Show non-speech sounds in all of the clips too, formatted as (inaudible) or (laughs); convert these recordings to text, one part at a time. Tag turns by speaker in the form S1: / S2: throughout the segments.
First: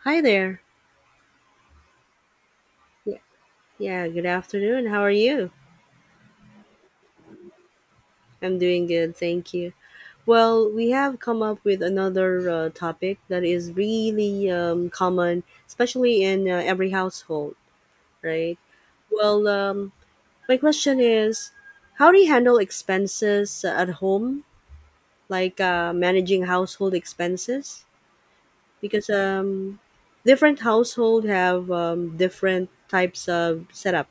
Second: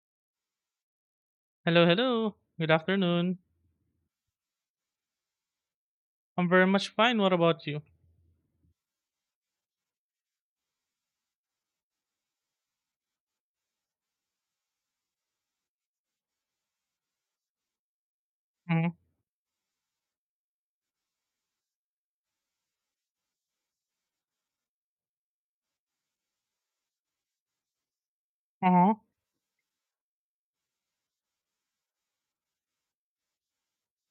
S1: Hi there.
S2: Hello, hello. Good
S1: Yeah,
S2: afternoon.
S1: yeah, good afternoon. How are you?
S2: I'm very much fine. What about you?
S1: I'm doing good, thank you. Well, we have come up with another topic that is really common, especially in every household, right?
S2: Mm-hmm.
S1: Well, um, my question is how do you handle expenses at home, like managing household expenses?
S2: Uh-huh.
S1: Because different household have different types of setup,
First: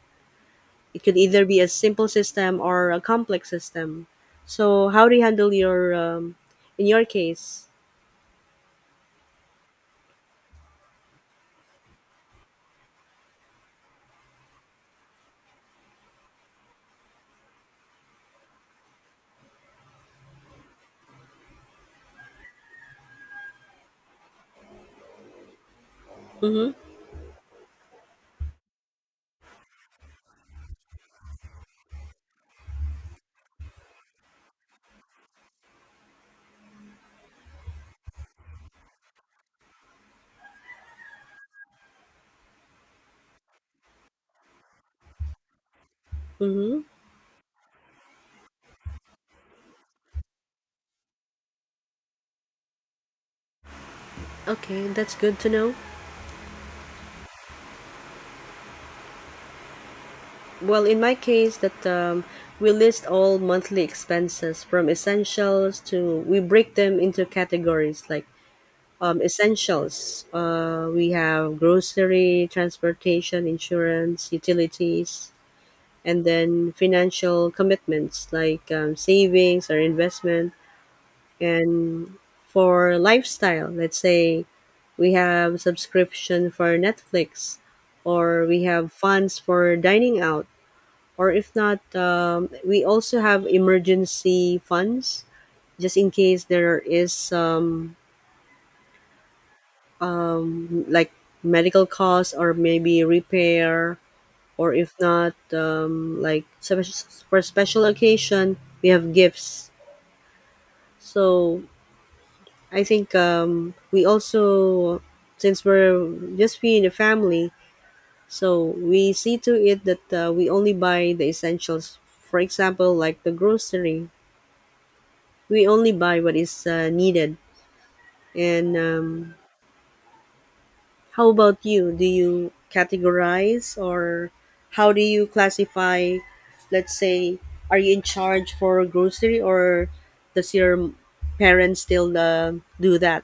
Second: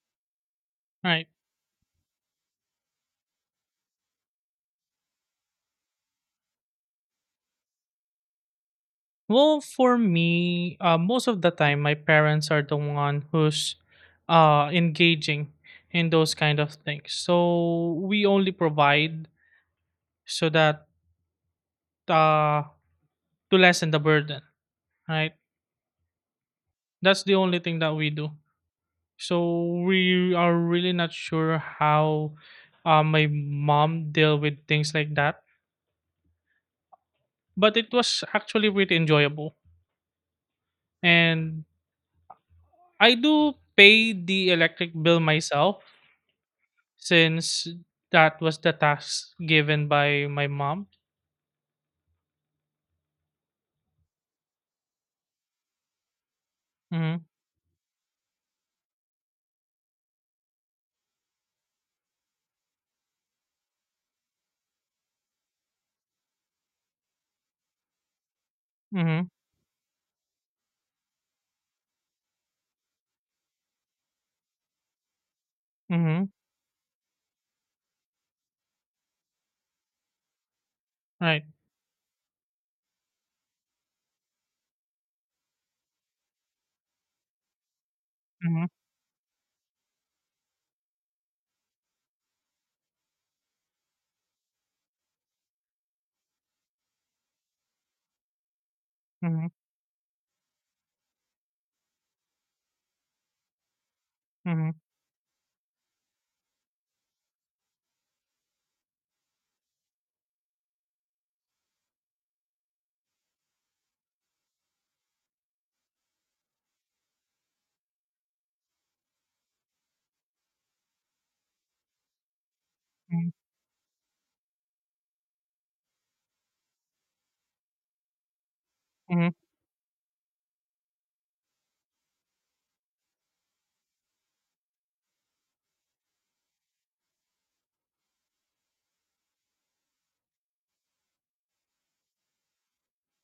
S1: it could
S2: Right.
S1: either be a simple system or a complex system. So how do you handle your in your case?
S2: Well, for me, most of the time, my parents are the one who's engaging in those kind of things. So we only provide so that uh, to lessen the burden, right?
S1: Mm-hmm.
S2: That's the only thing that we do. So we are really not sure how my mom deal with things like that, but it was actually really enjoyable. And I do pay the electric bill myself
S1: Mm-hmm.
S2: since that was the task given by my mom.
S1: Okay, that's good to know.
S2: Mhm.
S1: Well, in my case, that we list all monthly expenses from essentials to we break them into categories like
S2: Mhm.
S1: essentials. We have grocery, transportation, insurance, utilities, and
S2: Mhm.
S1: then financial commitments like savings or investment.
S2: Right.
S1: And for lifestyle, let's say we have subscription for Netflix, or we
S2: Mhm.
S1: have funds for dining out, or if not, we also have emergency funds just in case there is some
S2: Mhm.
S1: like medical costs or maybe repair, or
S2: Mhm.
S1: if not, like for special occasion, we have gifts. So I think we also, since we're just we in a family, so we see to it that we only buy the essentials. For example, like
S2: Mhm.
S1: the grocery, we only buy what is needed. And
S2: Mhm.
S1: how about you? Do you categorize or how do you classify? Let's say, are you in charge for grocery or does your parents still do that?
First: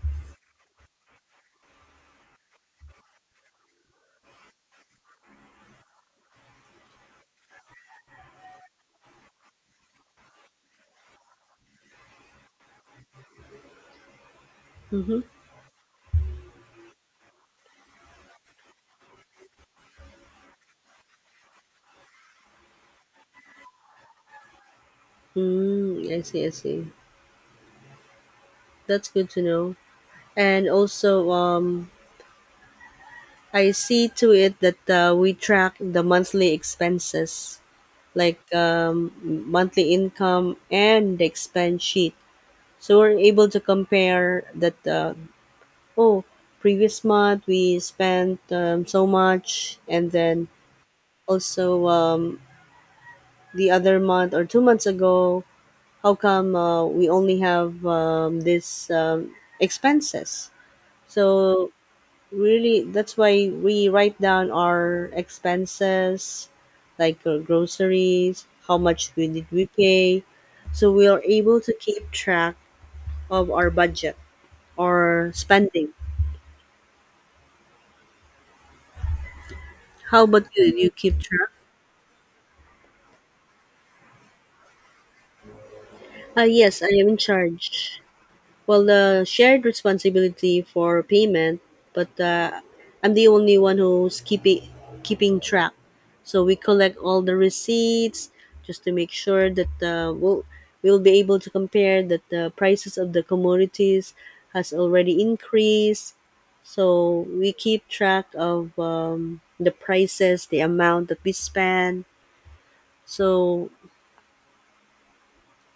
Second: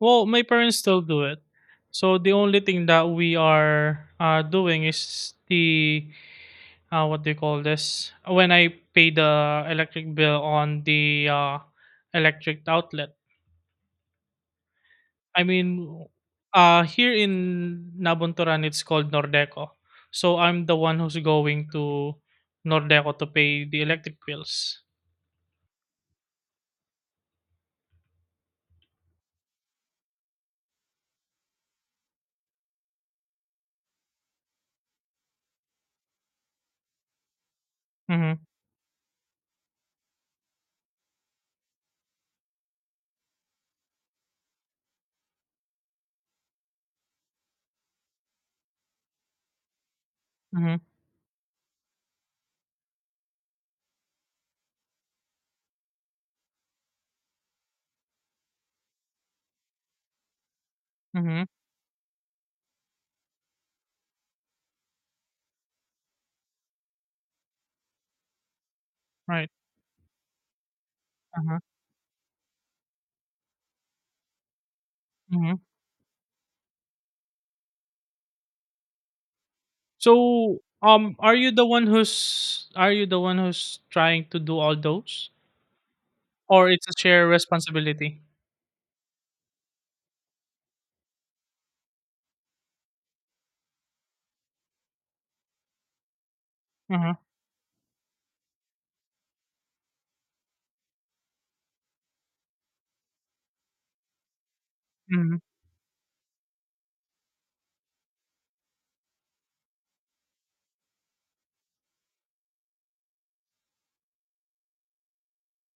S2: Well, my parents still do it. So the only thing that we are doing is the what do you call this? When I pay the electric bill on the electric outlet.
S1: Mm-hmm.
S2: I mean, here in Nabunturan, it's called Nordeco. So I'm the one who's going to Nordeco to pay the electric bills.
S1: Mm, I see. That's good to know. And also, I see to it that we track the monthly expenses, like
S2: Mm-hmm.
S1: monthly income and the expense sheet. So we're able to compare that. Oh, previous month we spent so much, and then
S2: Mm-hmm.
S1: also the other month or 2 months ago, how come we only have this expenses?
S2: Mm-hmm.
S1: So really that's why we write down our expenses like groceries, how much we did
S2: Right.
S1: we pay, so we are able
S2: Uh-huh.
S1: to keep track of our budget or
S2: Mm-hmm.
S1: spending. How about
S2: So,
S1: you? Do you keep
S2: are
S1: track?
S2: you the one who's are you the one who's trying to do all those, or
S1: Yes, I
S2: it's a
S1: am in
S2: shared
S1: charge.
S2: responsibility?
S1: Well, the shared responsibility for payment, but I'm the only one who's keeping track, so we collect
S2: Mm-hmm.
S1: all the receipts just to make sure that uh, we'll be able to compare that the prices of the commodities has already
S2: Mm-hmm.
S1: increased, so we keep track of the prices, the amount that we spend. So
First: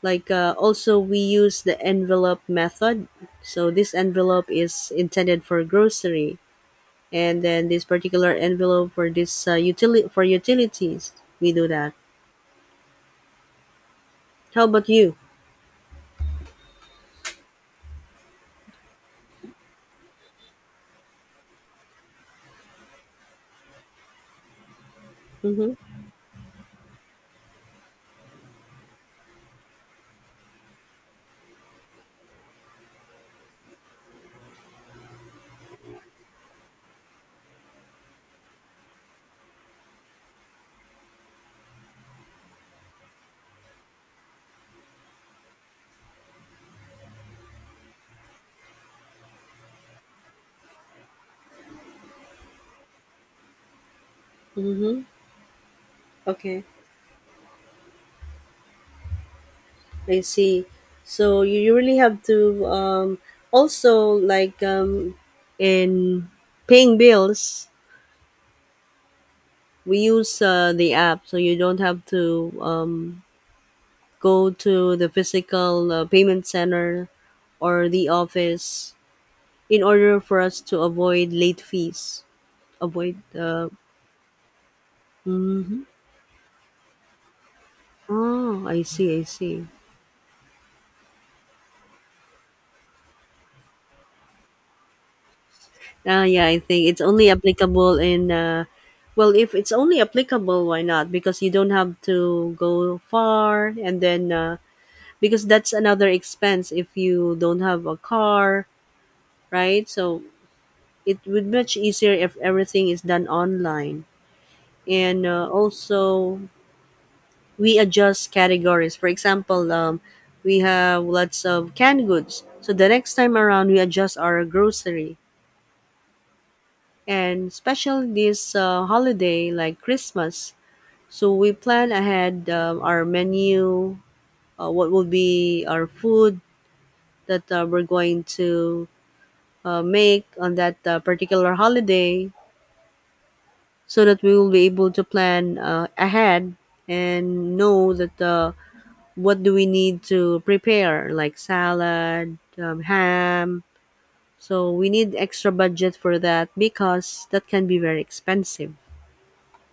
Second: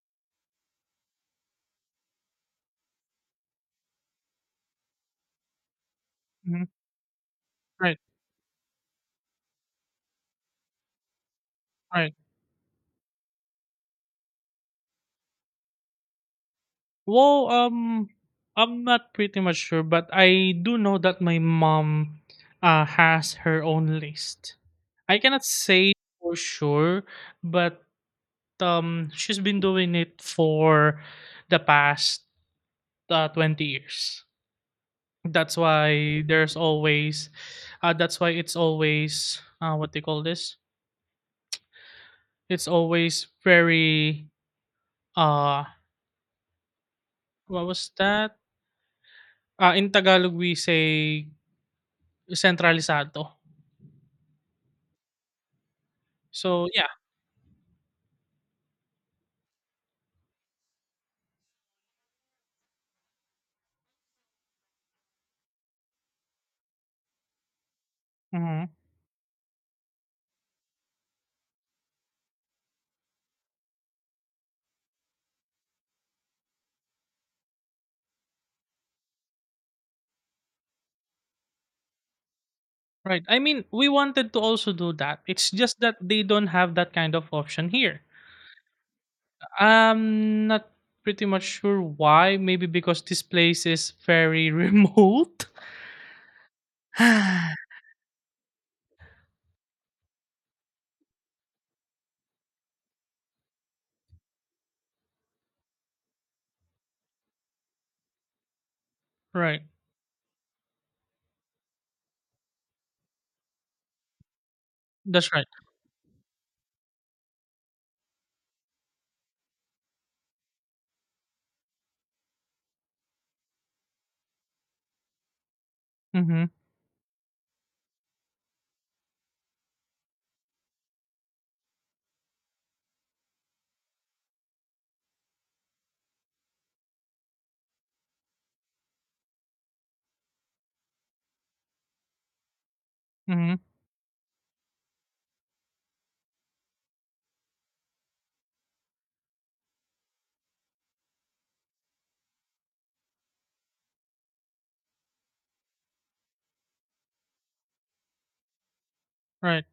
S1: like also we use the envelope method, so this envelope is intended for grocery,
S2: Mm-hmm.
S1: and then this
S2: Right.
S1: particular envelope for this utility for utilities. We do that.
S2: Right.
S1: How about you?
S2: Well, I'm not pretty much sure, but I do know that my mom has her own list. I cannot
S1: Mm-hmm.
S2: say for sure, but she's been doing it for the past 20 years. That's why there's always, that's why it's always, what they call this? It's always very, uh, what was that? In Tagalog, we say centralisado.
S1: Mm-hmm. Okay,
S2: So yeah.
S1: I see. So you really have to also like in paying bills
S2: Mhm.
S1: we use the app so you don't have to go to the physical payment center or the office in order for us to avoid late fees. Avoid
S2: Right. I mean,
S1: the.
S2: we wanted to also do that. It's just
S1: Hmm.
S2: that they don't have that kind of option here.
S1: Oh, I see.
S2: I'm not pretty much sure why. Maybe because this place is very (laughs) remote.
S1: Ah, yeah, I think it's only
S2: (sighs)
S1: applicable in. Well, if it's only applicable, why not? Because you don't have to go far, and then because that's another expense if you don't have a car,
S2: Right.
S1: right? So it would much easier if everything is done online. And
S2: That's right.
S1: also we adjust categories. For example, we have lots of canned goods, so the next time around we adjust our grocery.
S2: Mm-hmm.
S1: And especially this holiday like Christmas, so we plan ahead our menu, what will be our food that we're going to make on that particular holiday,
S2: Mm-hmm.
S1: so that we will be able to plan ahead and know that. What do we need to prepare, like salad, ham, so we need extra budget for that because that can be very expensive.
S2: Right.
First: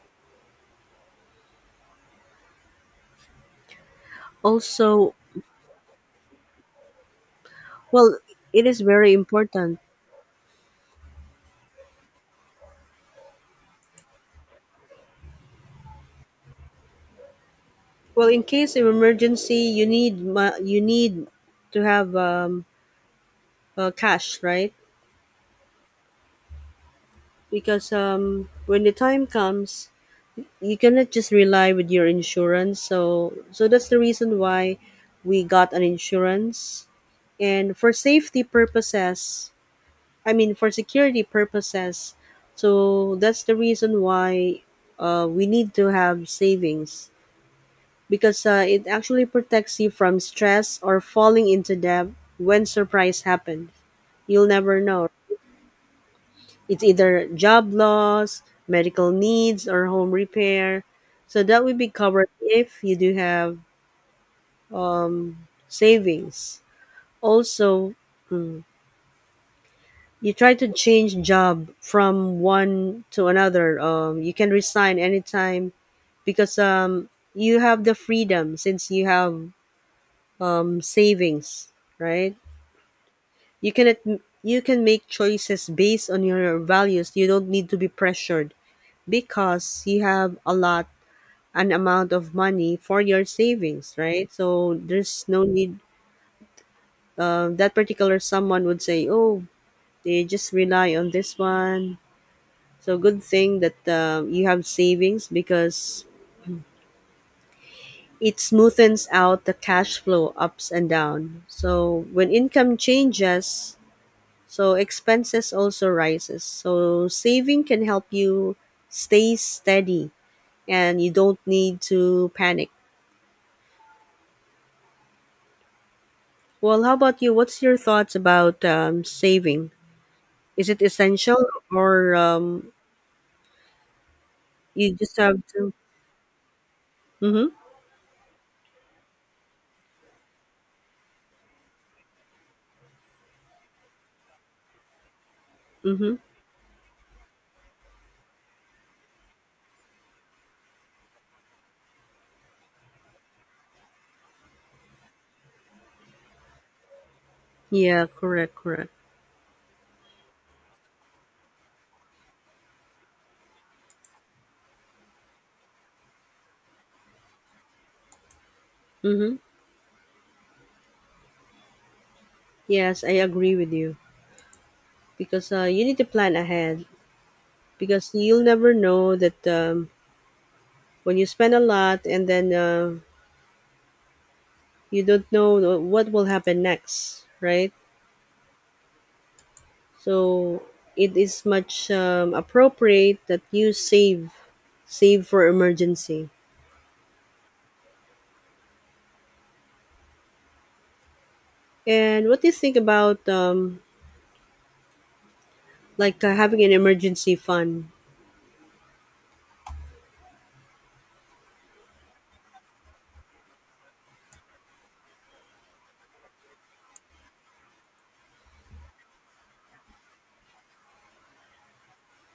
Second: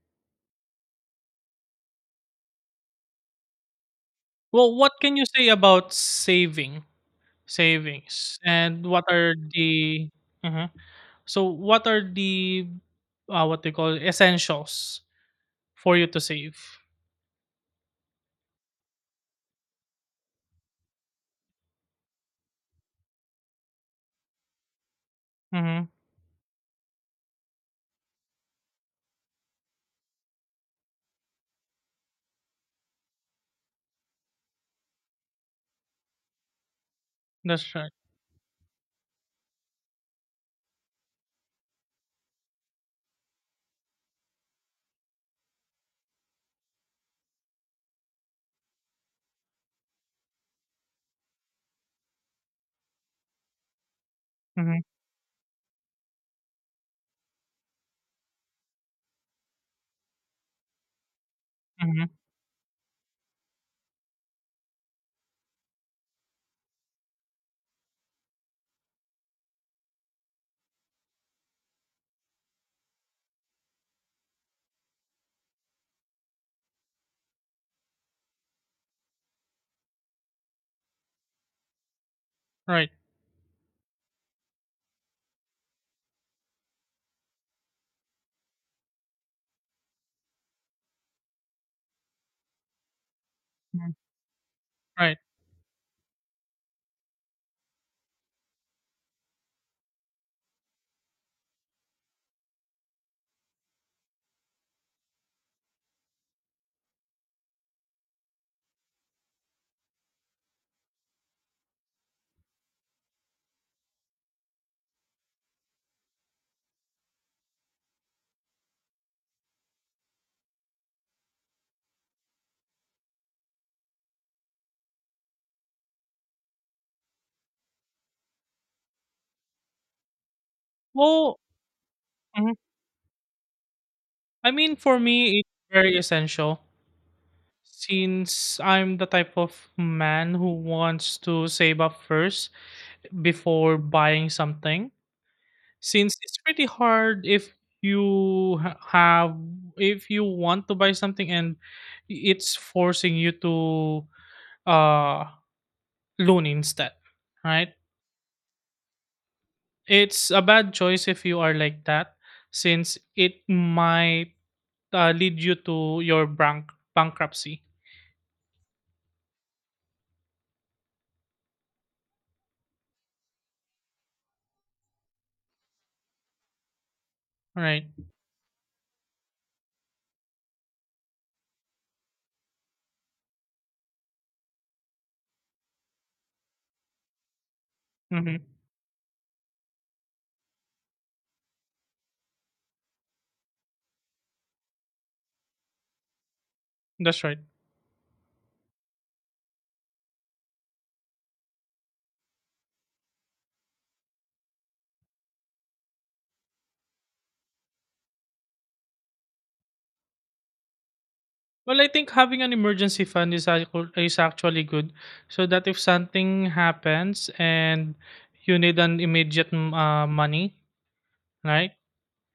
S2: Well, what
S1: Also,
S2: can you say about saving
S1: well,
S2: savings
S1: it is
S2: and what
S1: very
S2: are
S1: important.
S2: the uh so what are the what they call essentials for you to save?
S1: Well, in case of emergency you you need to have cash, right?
S2: Mm-hmm.
S1: Because when the time comes you cannot just rely with your insurance, so that's the reason why we got an insurance
S2: That's
S1: and for
S2: right.
S1: safety purposes. I mean, for security purposes. So that's the reason why we need to have savings, because it actually protects you from stress or falling into debt when surprise happens. You'll never
S2: Mm-hmm.
S1: know. It's either job loss, medical needs, or home repair. So that will be
S2: Mhm.
S1: covered if you do have savings. Also, hmm, you try to change job from one to another, you can resign anytime because you have the freedom since you have savings, right?
S2: Right.
S1: You you can make choices based on your values, you don't need to be pressured because you have a lot, an amount of money for your
S2: Mhm.
S1: savings, right? So
S2: Right.
S1: there's no need, that particular someone would say, oh, they just rely on this one. So good thing that you have savings because it smoothens out the cash flow ups and down. So when income changes, so expenses also rises. So saving can help you stay steady and you don't need to panic. Well, how about you? What's your thoughts about saving? Is it
S2: Well,
S1: essential or
S2: mhm. I mean,
S1: you
S2: for
S1: just
S2: me,
S1: have to?
S2: it's very essential
S1: Mm-hmm.
S2: since I'm the type of man who wants to save up first before buying something.
S1: Mm-hmm.
S2: Since it's pretty hard if you ha- have if you want to buy something and it's forcing you to uh loan instead, right?
S1: Yeah, correct, correct.
S2: It's a bad choice if you are like that, since it might lead you to your bankruptcy,
S1: Mm-hmm. Yes, I agree with you. Because you need to plan ahead,
S2: right?
S1: because you'll never know that when you spend a lot and then you don't know what will happen next, right?
S2: Mhm.
S1: So it is much appropriate that you save, save for emergency.
S2: That's right.
S1: And what do you think about like having an emergency fund?
S2: Well, I think having an emergency fund is is actually good, so that if something happens and you need an immediate money, right?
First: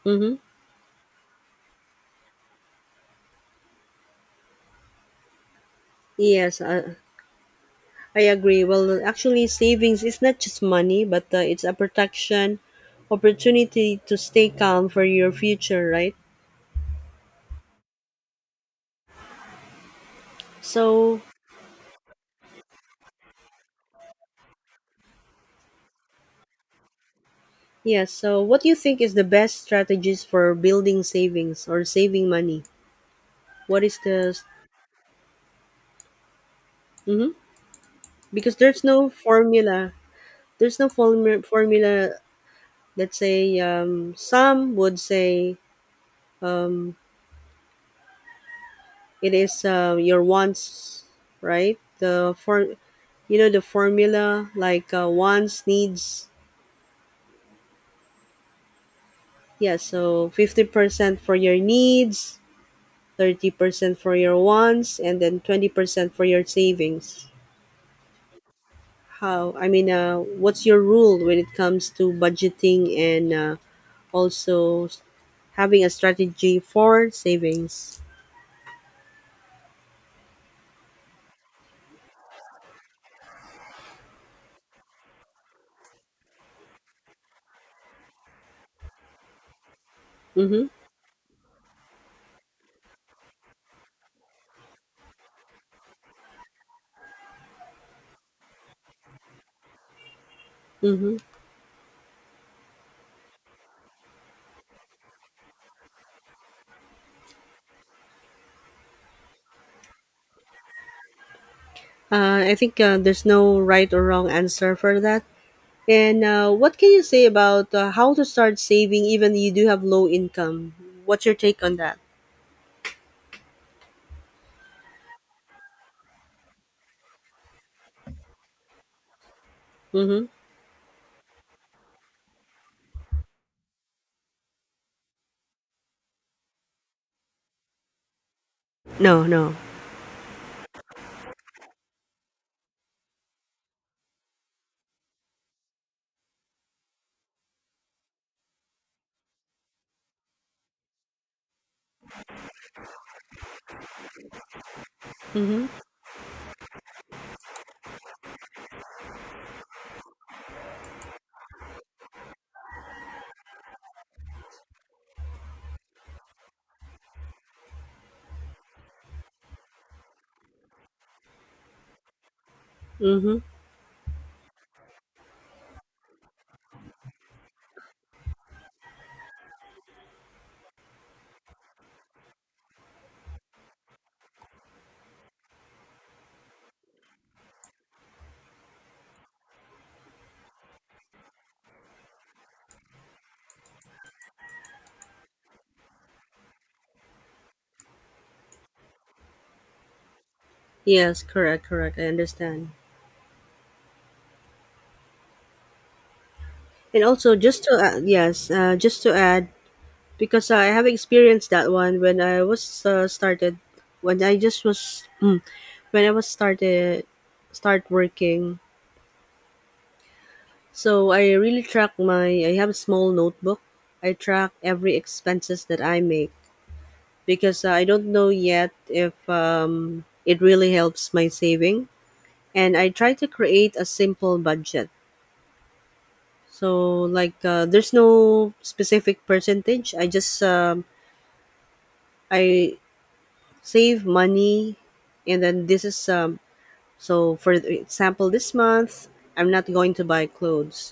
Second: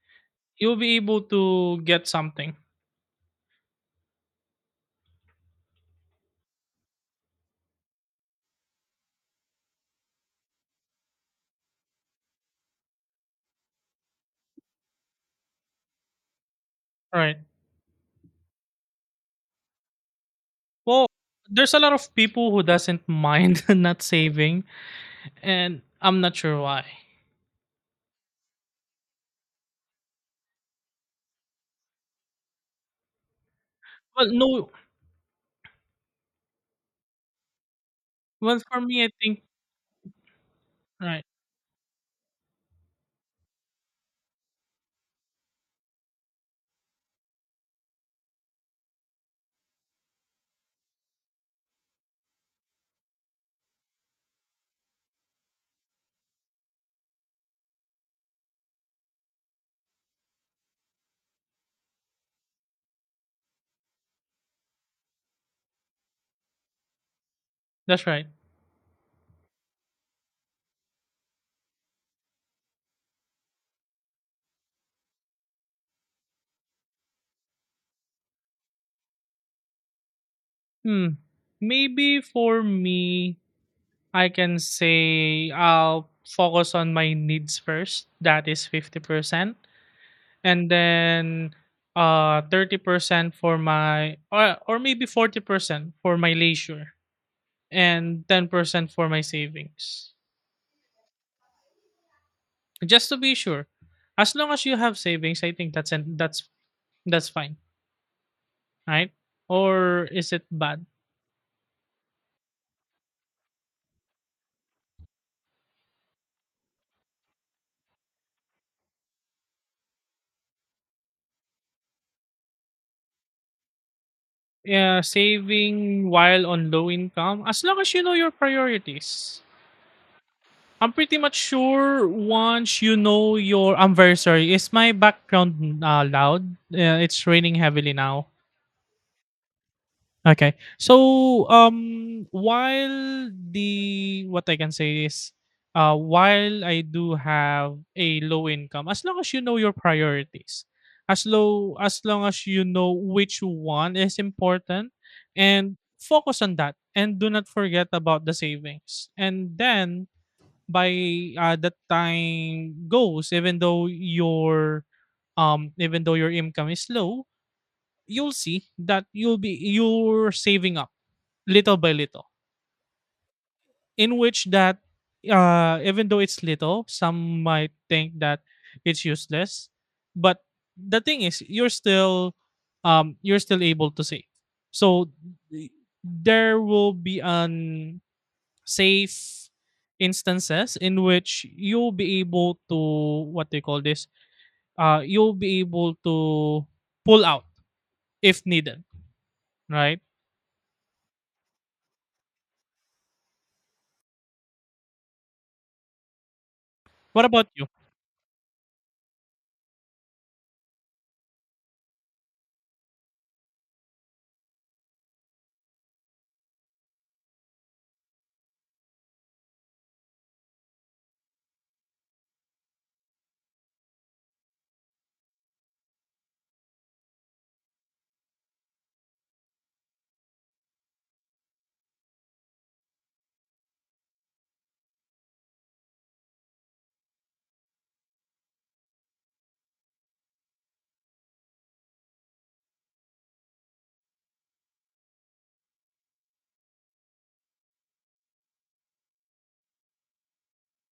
S1: Mm-hmm.
S2: You'll be able to get something,
S1: Yes, I agree. Well, actually, savings is not just money, but it's a protection, opportunity to stay calm for your future, right?
S2: right? Well,
S1: So,
S2: there's a lot of people who doesn't mind (laughs) not saving, and I'm not sure why.
S1: yeah, so what do you think is the best strategies for building savings or saving money? What is
S2: Well,
S1: the.
S2: no.
S1: Mm-hmm. Because
S2: Well, for
S1: there's
S2: me,
S1: no
S2: I think
S1: formula. There's no
S2: right.
S1: formu- formula. Let's say some would say um. It is your wants, right? The for, you know the formula like wants needs. Yeah, so 50% for your needs, 30% for your wants, and then 20% for your savings.
S2: That's right.
S1: How I mean, what's your rule when it comes to budgeting and also having a strategy for savings?
S2: Hmm. Maybe for me, I can say I'll focus on my needs first. That is 50%.
S1: Mm-hmm.
S2: And then 30% for my or maybe 40% for my leisure and 10% for my savings.
S1: Mm-hmm.
S2: Just to be sure. As long as you have savings, I think that's fine, right? Or is it bad?
S1: I think there's no right or wrong answer for that. And what can you say about how to start saving even you do have low income? What's your take on that?
S2: Yeah, saving while on low income as long as you know your priorities.
S1: Mm-hmm.
S2: I'm pretty much sure once you know your. I'm very sorry. Is my background loud? It's raining heavily now.
S1: No, no.
S2: Okay. So while the what I can say is, while I do have a low income, as long as you know your priorities, as long as you know which one is important,
S1: Mm-hmm.
S2: and focus on that, and do not forget about the savings, and then by that time goes, even though your income is low, you'll see that you're saving up little by little,
S1: Mm-hmm.
S2: in which that even though it's little, some might think that it's useless, but the thing is you're still able to save. So th- there will be an safe instances in which you'll be able to what they call this, you'll be able to pull out if needed, right?
S1: Yes, correct, correct. I understand. And
S2: What
S1: also,
S2: about
S1: just
S2: you?
S1: to add, yes, just to add, because I have experienced that one when I was started, when I just was, (clears throat) mm, when I was started, start working. So I really track my. I have a small notebook. I track every expenses that I make because I don't know yet if it really helps my saving. And I try to create a simple budget. So like there's no specific percentage. I save money, and then this is so for example this month I'm not going to buy clothes.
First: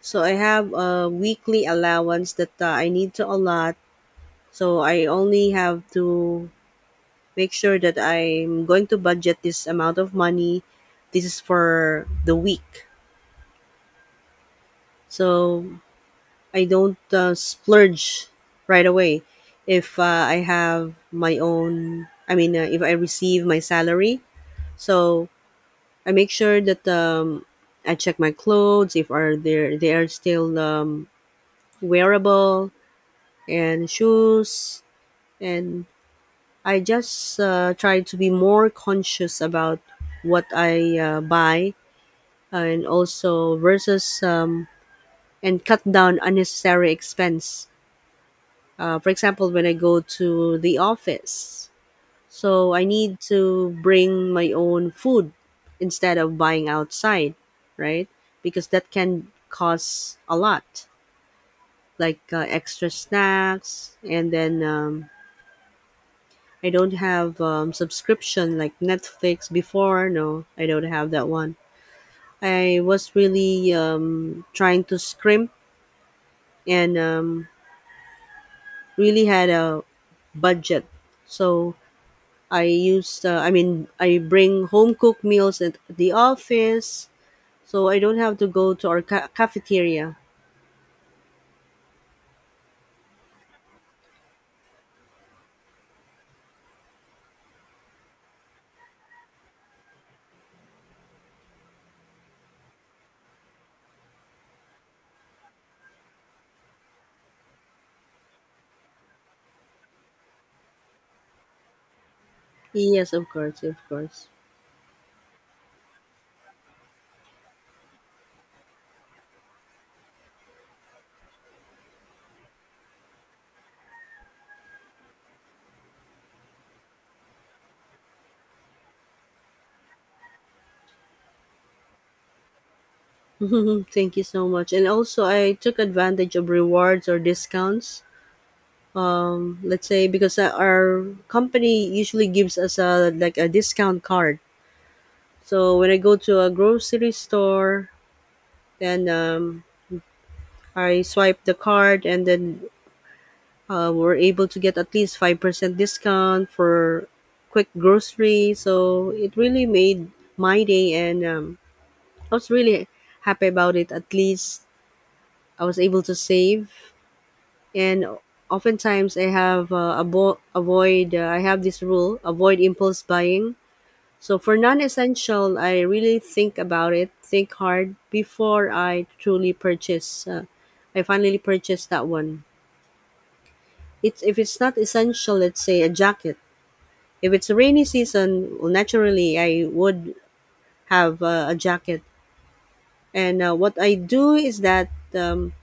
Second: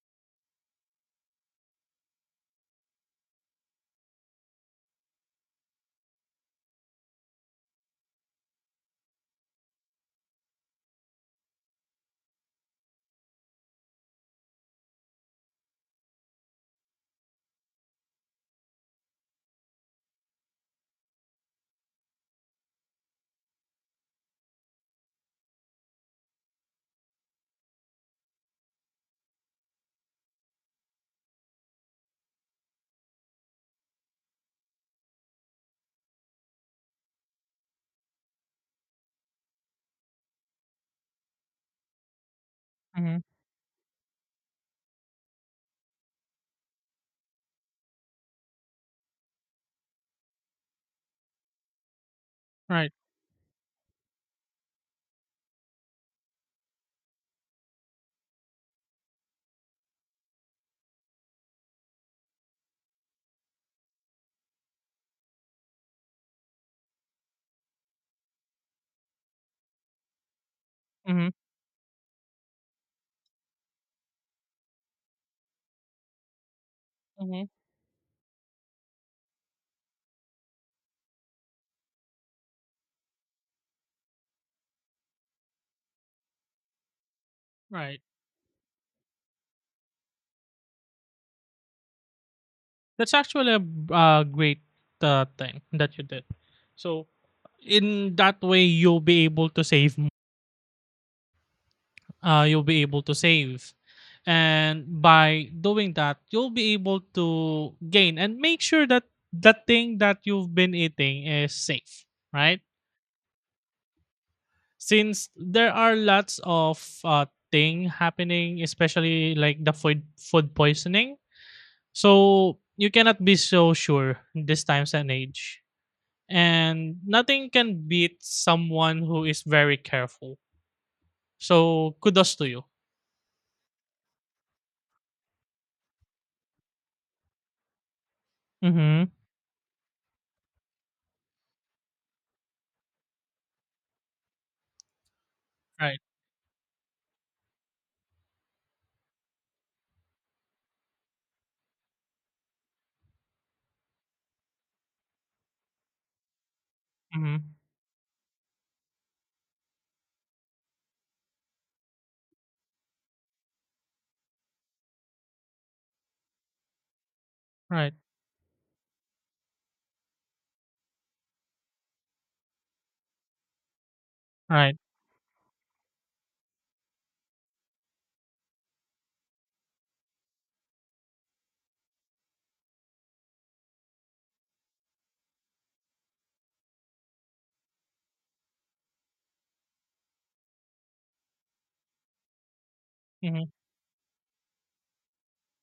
S1: So I have a weekly allowance that I need to allot. So I only have to make sure that I'm going to budget this amount of money. This is for the week. So I don't splurge right away. If I have my own, I mean, if I receive my salary, so I make sure that I check my clothes if are there they are still wearable, and shoes, and I just try to be more conscious about what I buy, and
S2: Hmm.
S1: also versus and cut down unnecessary expense. For example, when I go to the office, so I
S2: Right.
S1: need to bring my own food instead of buying outside, right? Because that can cost a lot, like extra snacks, and then I don't have subscription like Netflix before. No, I don't have
S2: Hmm.
S1: that one. I was really trying to scrimp and
S2: Hmm.
S1: really had a budget. So I used, I mean, I bring home cooked meals at the office, so I
S2: Right,
S1: don't have to go to our cafeteria.
S2: that's actually a great thing that you did. So in that way you'll be able to save, uh, you'll be able to save. And by doing that, you'll be able to gain and make sure that the thing that you've been eating is safe, right?
S1: Yes, of course, of course.
S2: Since there are lots of uh, thing happening, especially like the food poisoning, so you cannot be so sure in this times and age. And nothing can beat someone who is very careful. So kudos to you.
S1: (laughs) Thank you so much. And also, I took advantage of rewards or discounts.
S2: Mm-hmm.
S1: Let's say because our company usually gives us a like a discount card. So when I
S2: Right.
S1: go to a grocery store, then I swipe the card, and then we're able to get at least 5% discount for
S2: Mm-hmm.
S1: quick grocery. So it really made my day, and I was really happy about it. At least I was able to save.
S2: Right.
S1: And oftentimes, I have avoid, I have this rule, avoid impulse buying. So for
S2: Right.
S1: non essential, I really think about it, think hard before I truly purchase. I finally purchased that one. It's If it's not essential, let's say a jacket. If it's a rainy season, well, naturally I would have a jacket. And
S2: Mhm,
S1: uh, what I do is that um,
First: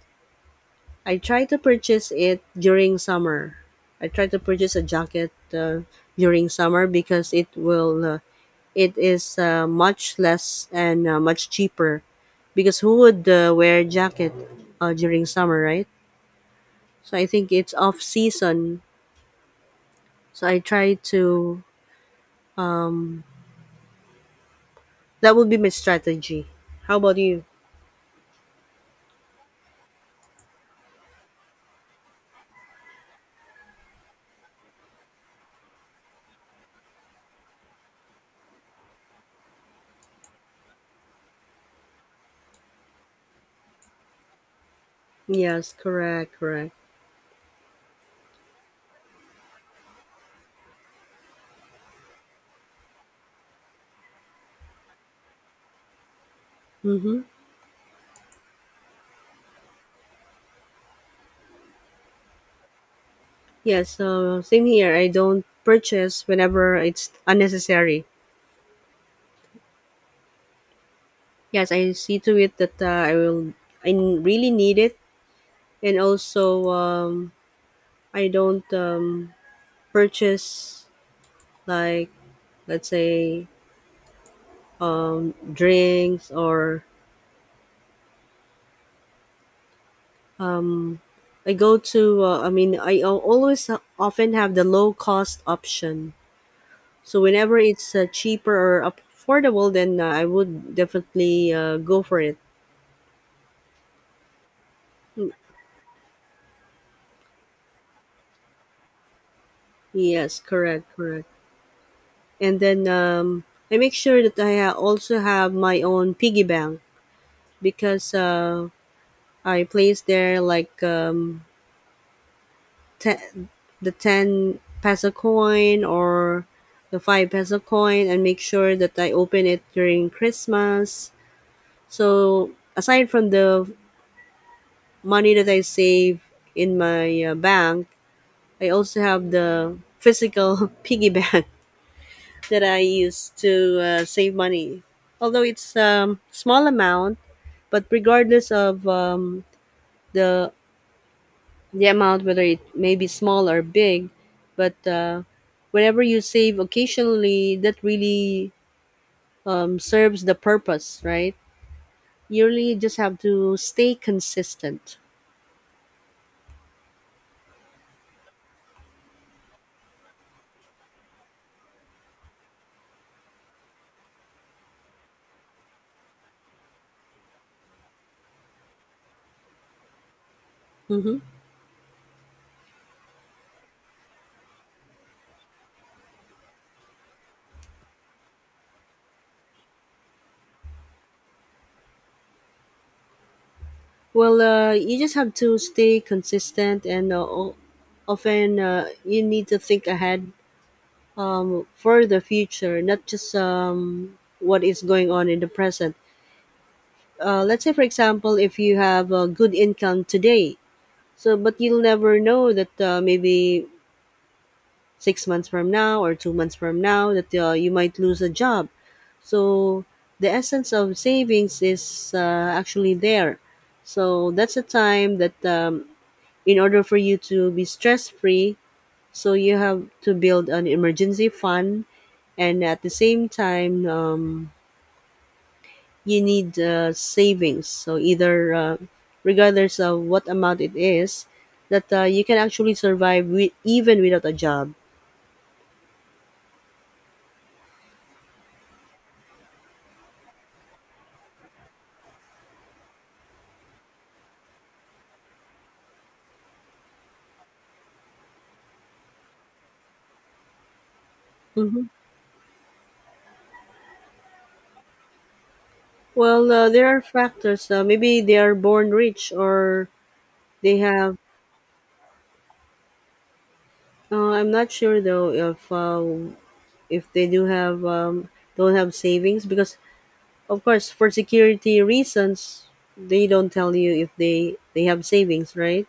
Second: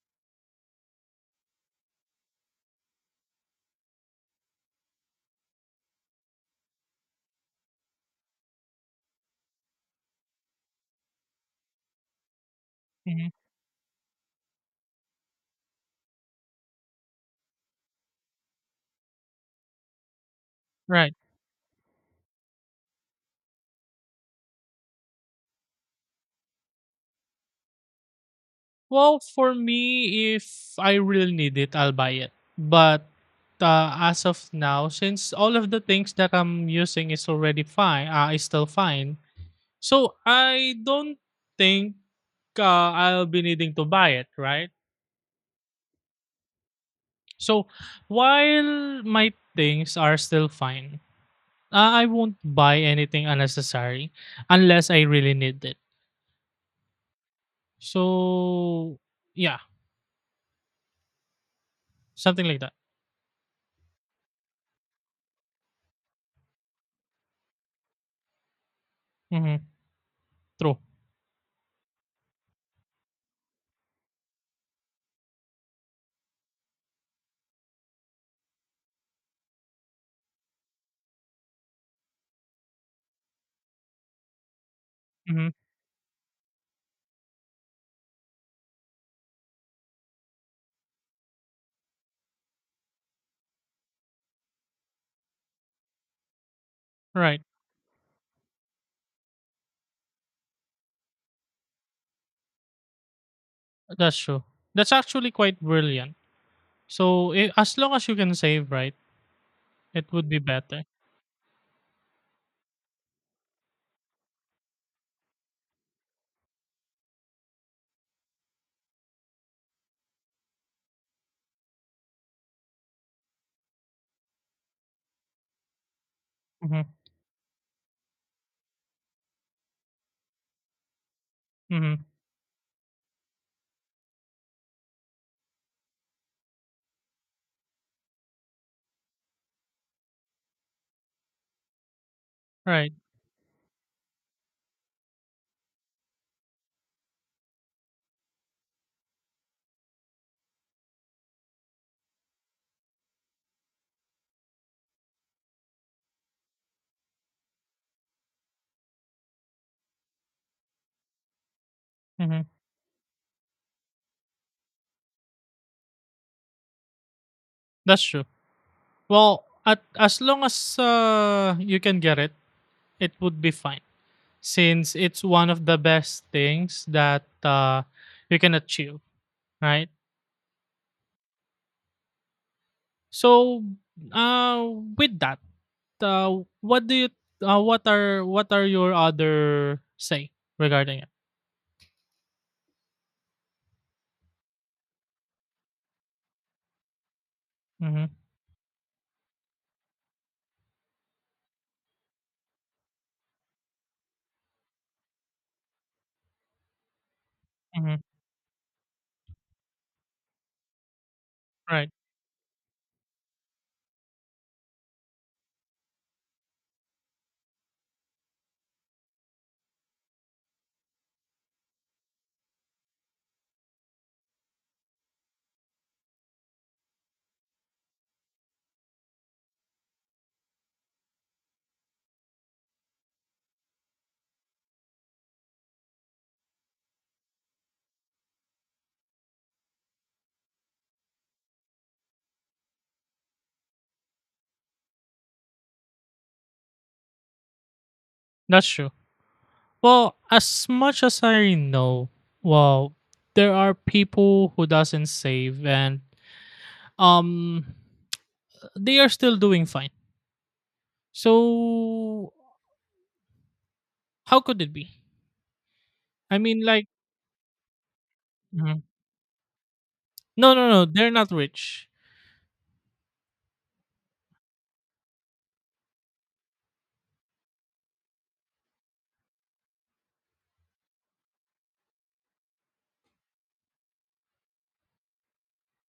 S1: I try to purchase it during summer. I try to purchase a jacket during summer because it is much less and much cheaper. Because who would
S2: mhm,
S1: wear a jacket during summer, right? So I think it's off season. So I try
S2: right.
S1: to. That would be my strategy. How about you?
S2: Well, for me, if I really need it, I'll buy it. But as of now, since all of the things that I'm using is already fine, is still fine, so I don't think I'll be needing to buy it, right?
S1: Yes, correct, correct.
S2: So while my things are still fine, I won't buy anything unnecessary unless I really need it.
S1: Mm-hmm.
S2: So yeah, something like that.
S1: Yes, same here. I don't purchase whenever it's unnecessary.
S2: Mm-hmm. True.
S1: Yes, I see to it that I will. I really need it, and also I don't purchase, like let's say
S2: Mm-hmm.
S1: drinks or um, I go to. I mean, always often have the low cost option. So
S2: Right.
S1: whenever it's cheaper or affordable, then I would definitely go for it.
S2: That's true. That's actually quite brilliant. So I as long as you can save, right, it would
S1: Yes,
S2: be
S1: correct,
S2: better.
S1: correct. And then I make sure that I also have my own piggy bank because I place there, like te- the 10 peso coin or
S2: Hmm.
S1: the 5 peso coin, and make sure that I open it during Christmas.
S2: Hmm.
S1: So aside from the money that I save in my bank, I also have the physical (laughs) piggy bank that I
S2: Right.
S1: use to save money. Although it's small amount, but regardless of the the amount, whether it may be small or big, but whenever you save occasionally, that really serves the purpose, right?
S2: Hmm.
S1: You really just have to stay consistent.
S2: That's true. Well, as long as you can get it, it would be fine. Since it's one of the best things that you can achieve, right?
S1: Hmm.
S2: So, uh, with that, what do you? What are your other say regarding it?
S1: Well, you just have to stay consistent, and
S2: Hmm.
S1: often you need to think ahead for the future, not just what is going on in the present. Let's say, for
S2: Hmm.
S1: example, if you have a good income today, so but you'll
S2: Right.
S1: never know that maybe 6 months from now or 2 months from now that you might lose a job. So the essence of savings is actually there. So that's a time that in order for you to be stress free, so you have to build an emergency fund, and at the same time you need savings, so either regardless of what amount it is that you can actually survive with, even without a job.
S2: That's true. Well, as much as I know, well, there are people who doesn't save, and um they are still doing fine.
S1: Hmm.
S2: So how could it be? I
S1: Well,
S2: mean,
S1: there
S2: like,
S1: are factors. Maybe they are
S2: mhm,
S1: born rich, or
S2: no no
S1: they
S2: no, they're
S1: have
S2: not rich.
S1: I'm not sure though if they do have don't have savings, because of course, for security reasons, they don't tell you if they have savings, right?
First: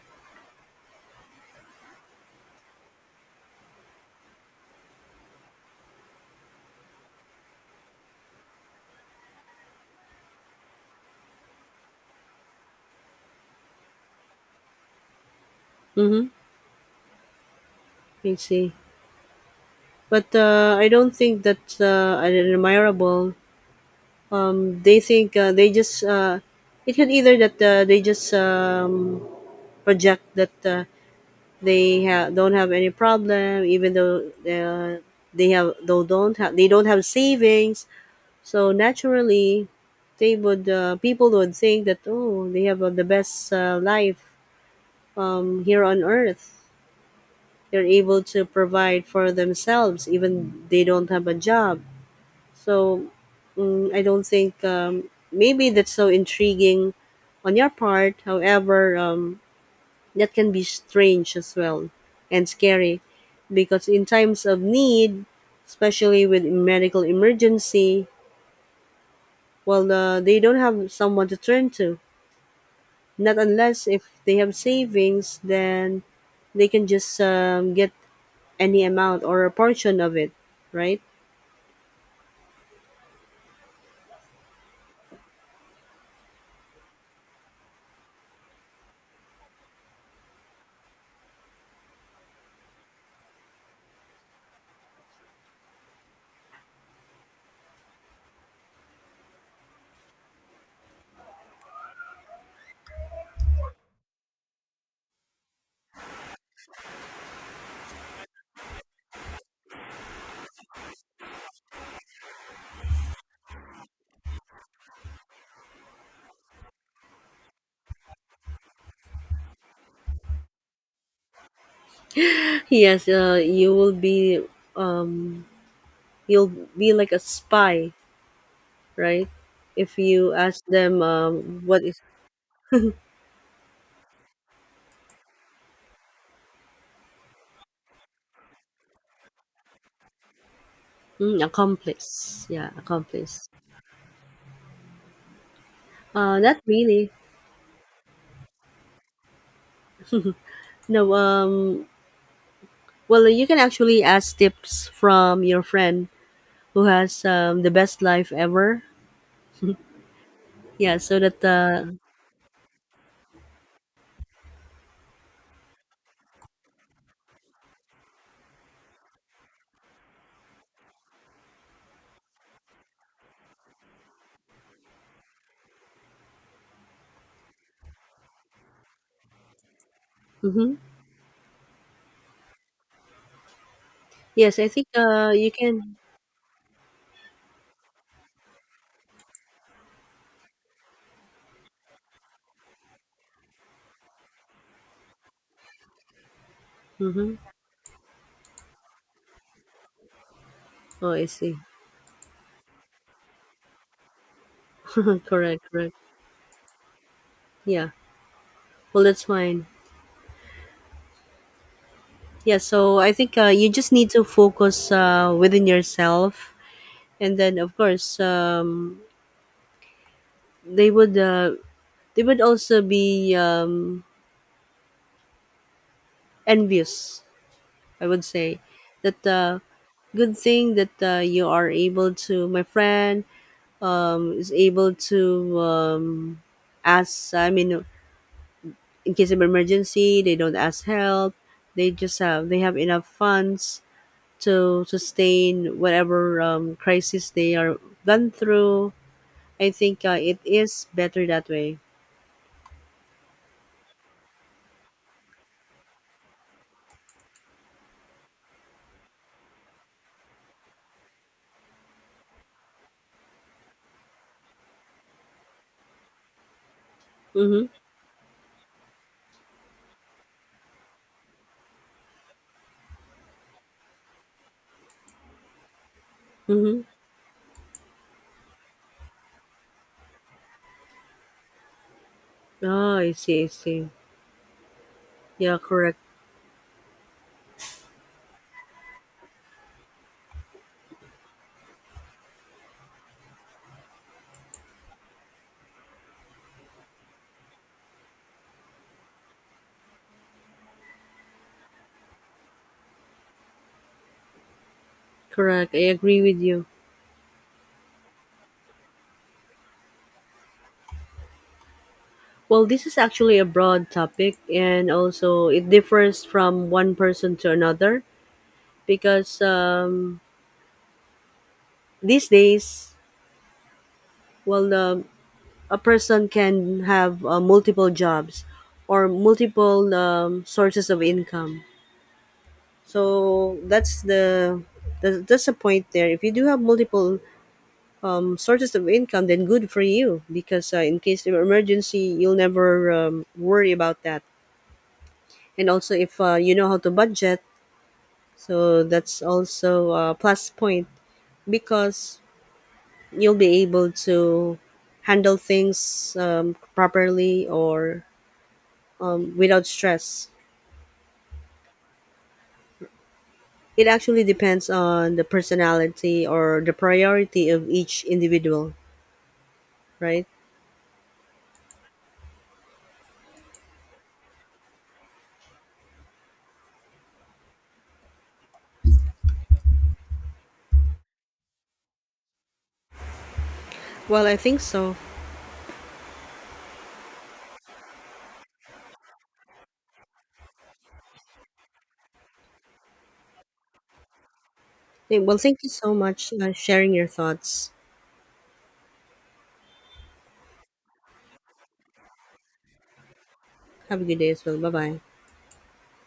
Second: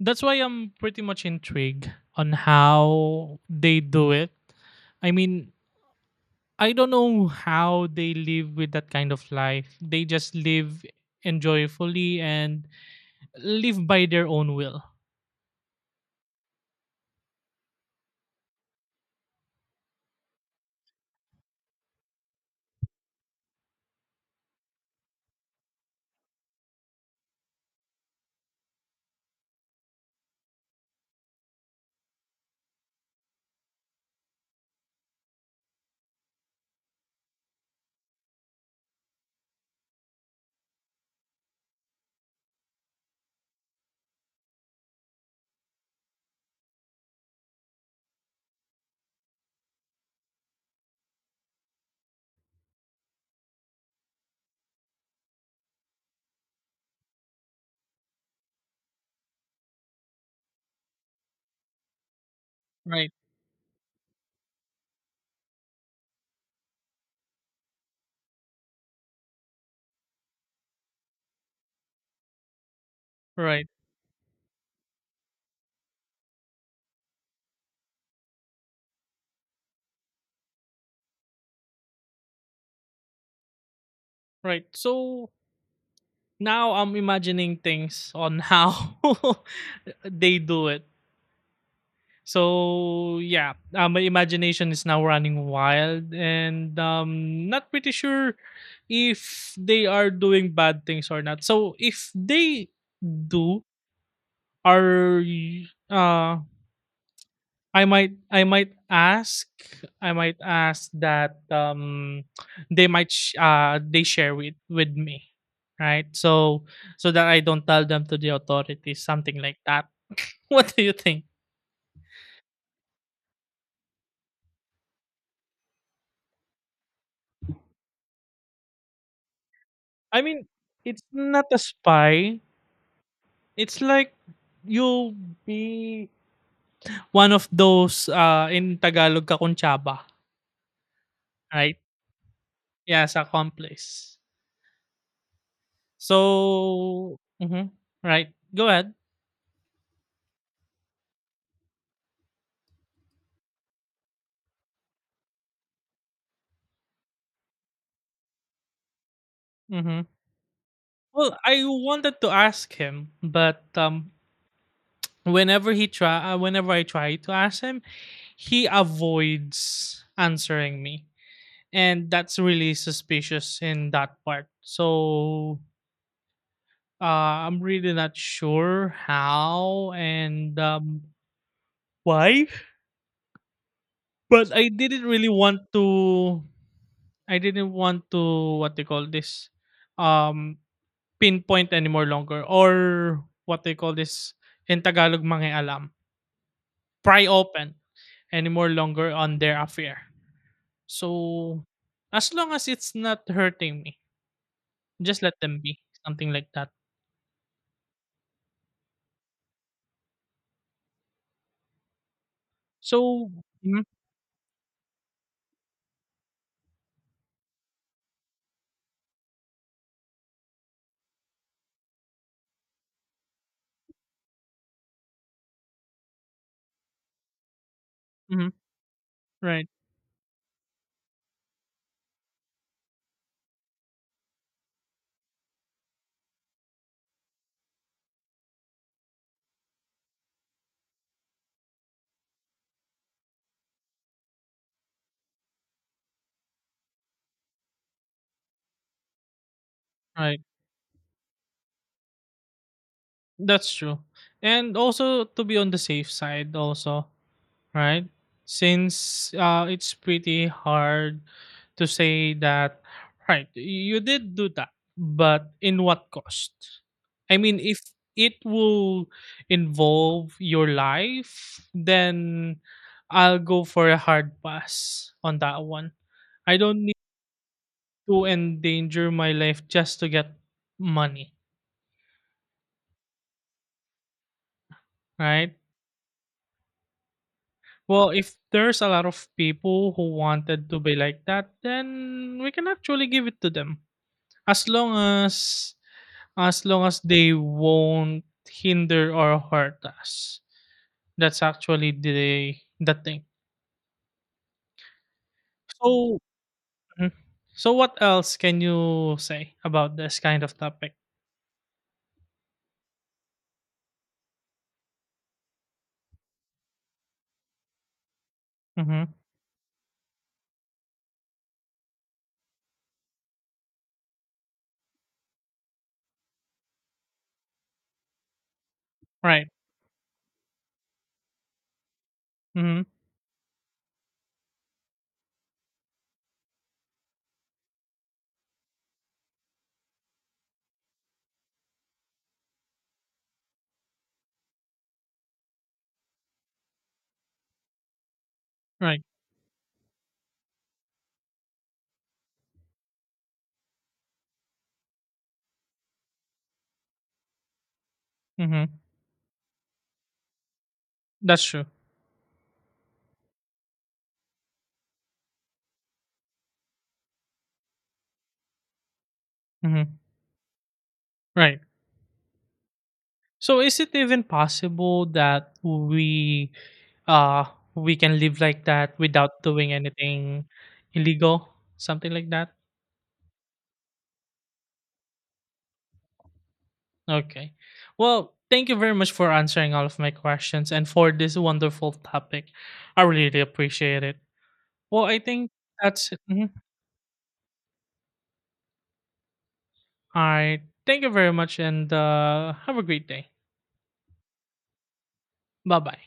S2: That's why I'm pretty much intrigued on how they do it. I mean, I don't know how they live with that kind of life. They just live enjoyfully and live by their own will.
S1: Mm-hmm. I see. But I don't think that's admirable. They think they just it could either that they just project that they don't have any problem, even though they have though don't have they don't have savings. So naturally, they would people would think that, oh, they have the best life here on earth. They're able to provide for themselves, even they don't have a job. So I don't think maybe that's so intriguing on your part. However, that can be strange as well, and scary,
S2: Right.
S1: because in times of need, especially with medical emergency, well, they don't have someone to turn to. Not
S2: Right.
S1: unless if they have savings, then they can just get any amount or a portion of it, right?
S2: Right. So now I'm imagining things on how (laughs) they do it. So yeah, my imagination is now running wild, and not pretty sure if they are doing bad things or not. So if they do, are y- uh I might I might ask I might ask that they share with me, right? So so that I don't tell them to the authorities, something like that. (laughs) What do you think?
S1: (laughs) Yes, you will be um, you'll be like a spy, right? If
S2: I
S1: you
S2: mean,
S1: ask them,
S2: it's not a
S1: what is
S2: spy, it's like you'll be one of those in Tagalog kakunchaba, right?
S1: accomplice? Yeah,
S2: Yes,
S1: accomplice.
S2: accomplice.
S1: Not really.
S2: So mhm, right, go ahead.
S1: No. Well, you can actually ask tips from your friend who has the best life ever.
S2: Mhm.
S1: Yeah. So
S2: Well,
S1: that.
S2: I wanted to ask him, but whenever I try to ask him, he avoids answering me, and that's really suspicious in that part. So I'm really not sure how and
S1: Mm-hmm.
S2: why, but
S1: Yes, I
S2: I
S1: think
S2: didn't really
S1: you
S2: want
S1: can.
S2: to. I didn't want to what they call this, um, pinpoint anymore longer, or what they call this in Tagalog mga alam, pry
S1: Mm-hmm.
S2: open any more longer on their affair.
S1: Oh, I see.
S2: So, as long as it's not hurting me, just
S1: (laughs)
S2: let
S1: Correct.
S2: them be,
S1: Correct.
S2: something like that.
S1: Yeah. Well, that's fine. Yeah. So I
S2: So
S1: think you
S2: mhm,
S1: just need to focus within yourself, and then of course they would uh, they would also be envious, I would
S2: mhm,
S1: say, that
S2: right,
S1: good thing that you are able to, my friend is able to ask. I mean, in case of emergency, they don't ask help. They have enough funds to sustain whatever crisis they are gone through. I think it
S2: right.
S1: is better that way.
S2: That's true. And also to be on the safe side also, right? Since it's pretty hard to say that, right, you did do that, but in what cost? I mean,
S1: Mm-hmm.
S2: if it will involve your life, then I'll go for a hard pass on that one. I
S1: Mm-hmm.
S2: don't need to endanger my life just to get money,
S1: Ah, I see, I see.
S2: right?
S1: Yeah, correct,
S2: Well, if there's a lot of people who wanted to be like that, then we can actually give it to them. As long as as long as they won't hinder or hurt us. That's actually the thing.
S1: correct. I
S2: So
S1: agree with you.
S2: mhm. So what else can you say about this kind of topic?
S1: Well, this is actually a broad topic, and also it differs from one person to another,
S2: Mm-hmm.
S1: because these days, well, a person can have multiple jobs or
S2: Right.
S1: multiple sources of income.
S2: Mm-hmm.
S1: So that's the point there. If you do have multiple sources of income, then good for you, because in case of emergency, you'll never worry about that. And also, if you know how to budget, so
S2: Right.
S1: that's also a plus point, because you'll be able to handle things properly or
S2: Mm-hmm.
S1: without stress.
S2: That's true.
S1: It actually depends on the personality or the priority of each individual,
S2: Mm-hmm.
S1: right?
S2: Right. So is it even possible that uh we can live like that without doing anything illegal? Something like that?
S1: Well, I think so.
S2: Okay. Well, thank you very much for answering all of my questions and for this wonderful topic. I really appreciate it. Well,
S1: Yeah.
S2: I
S1: Well,
S2: think
S1: thank you so
S2: that's it.
S1: much
S2: Mhm.
S1: sharing your thoughts.
S2: All right. Thank you very much and have a great day.
S1: Have a good day as well. Bye bye.
S2: Bye bye.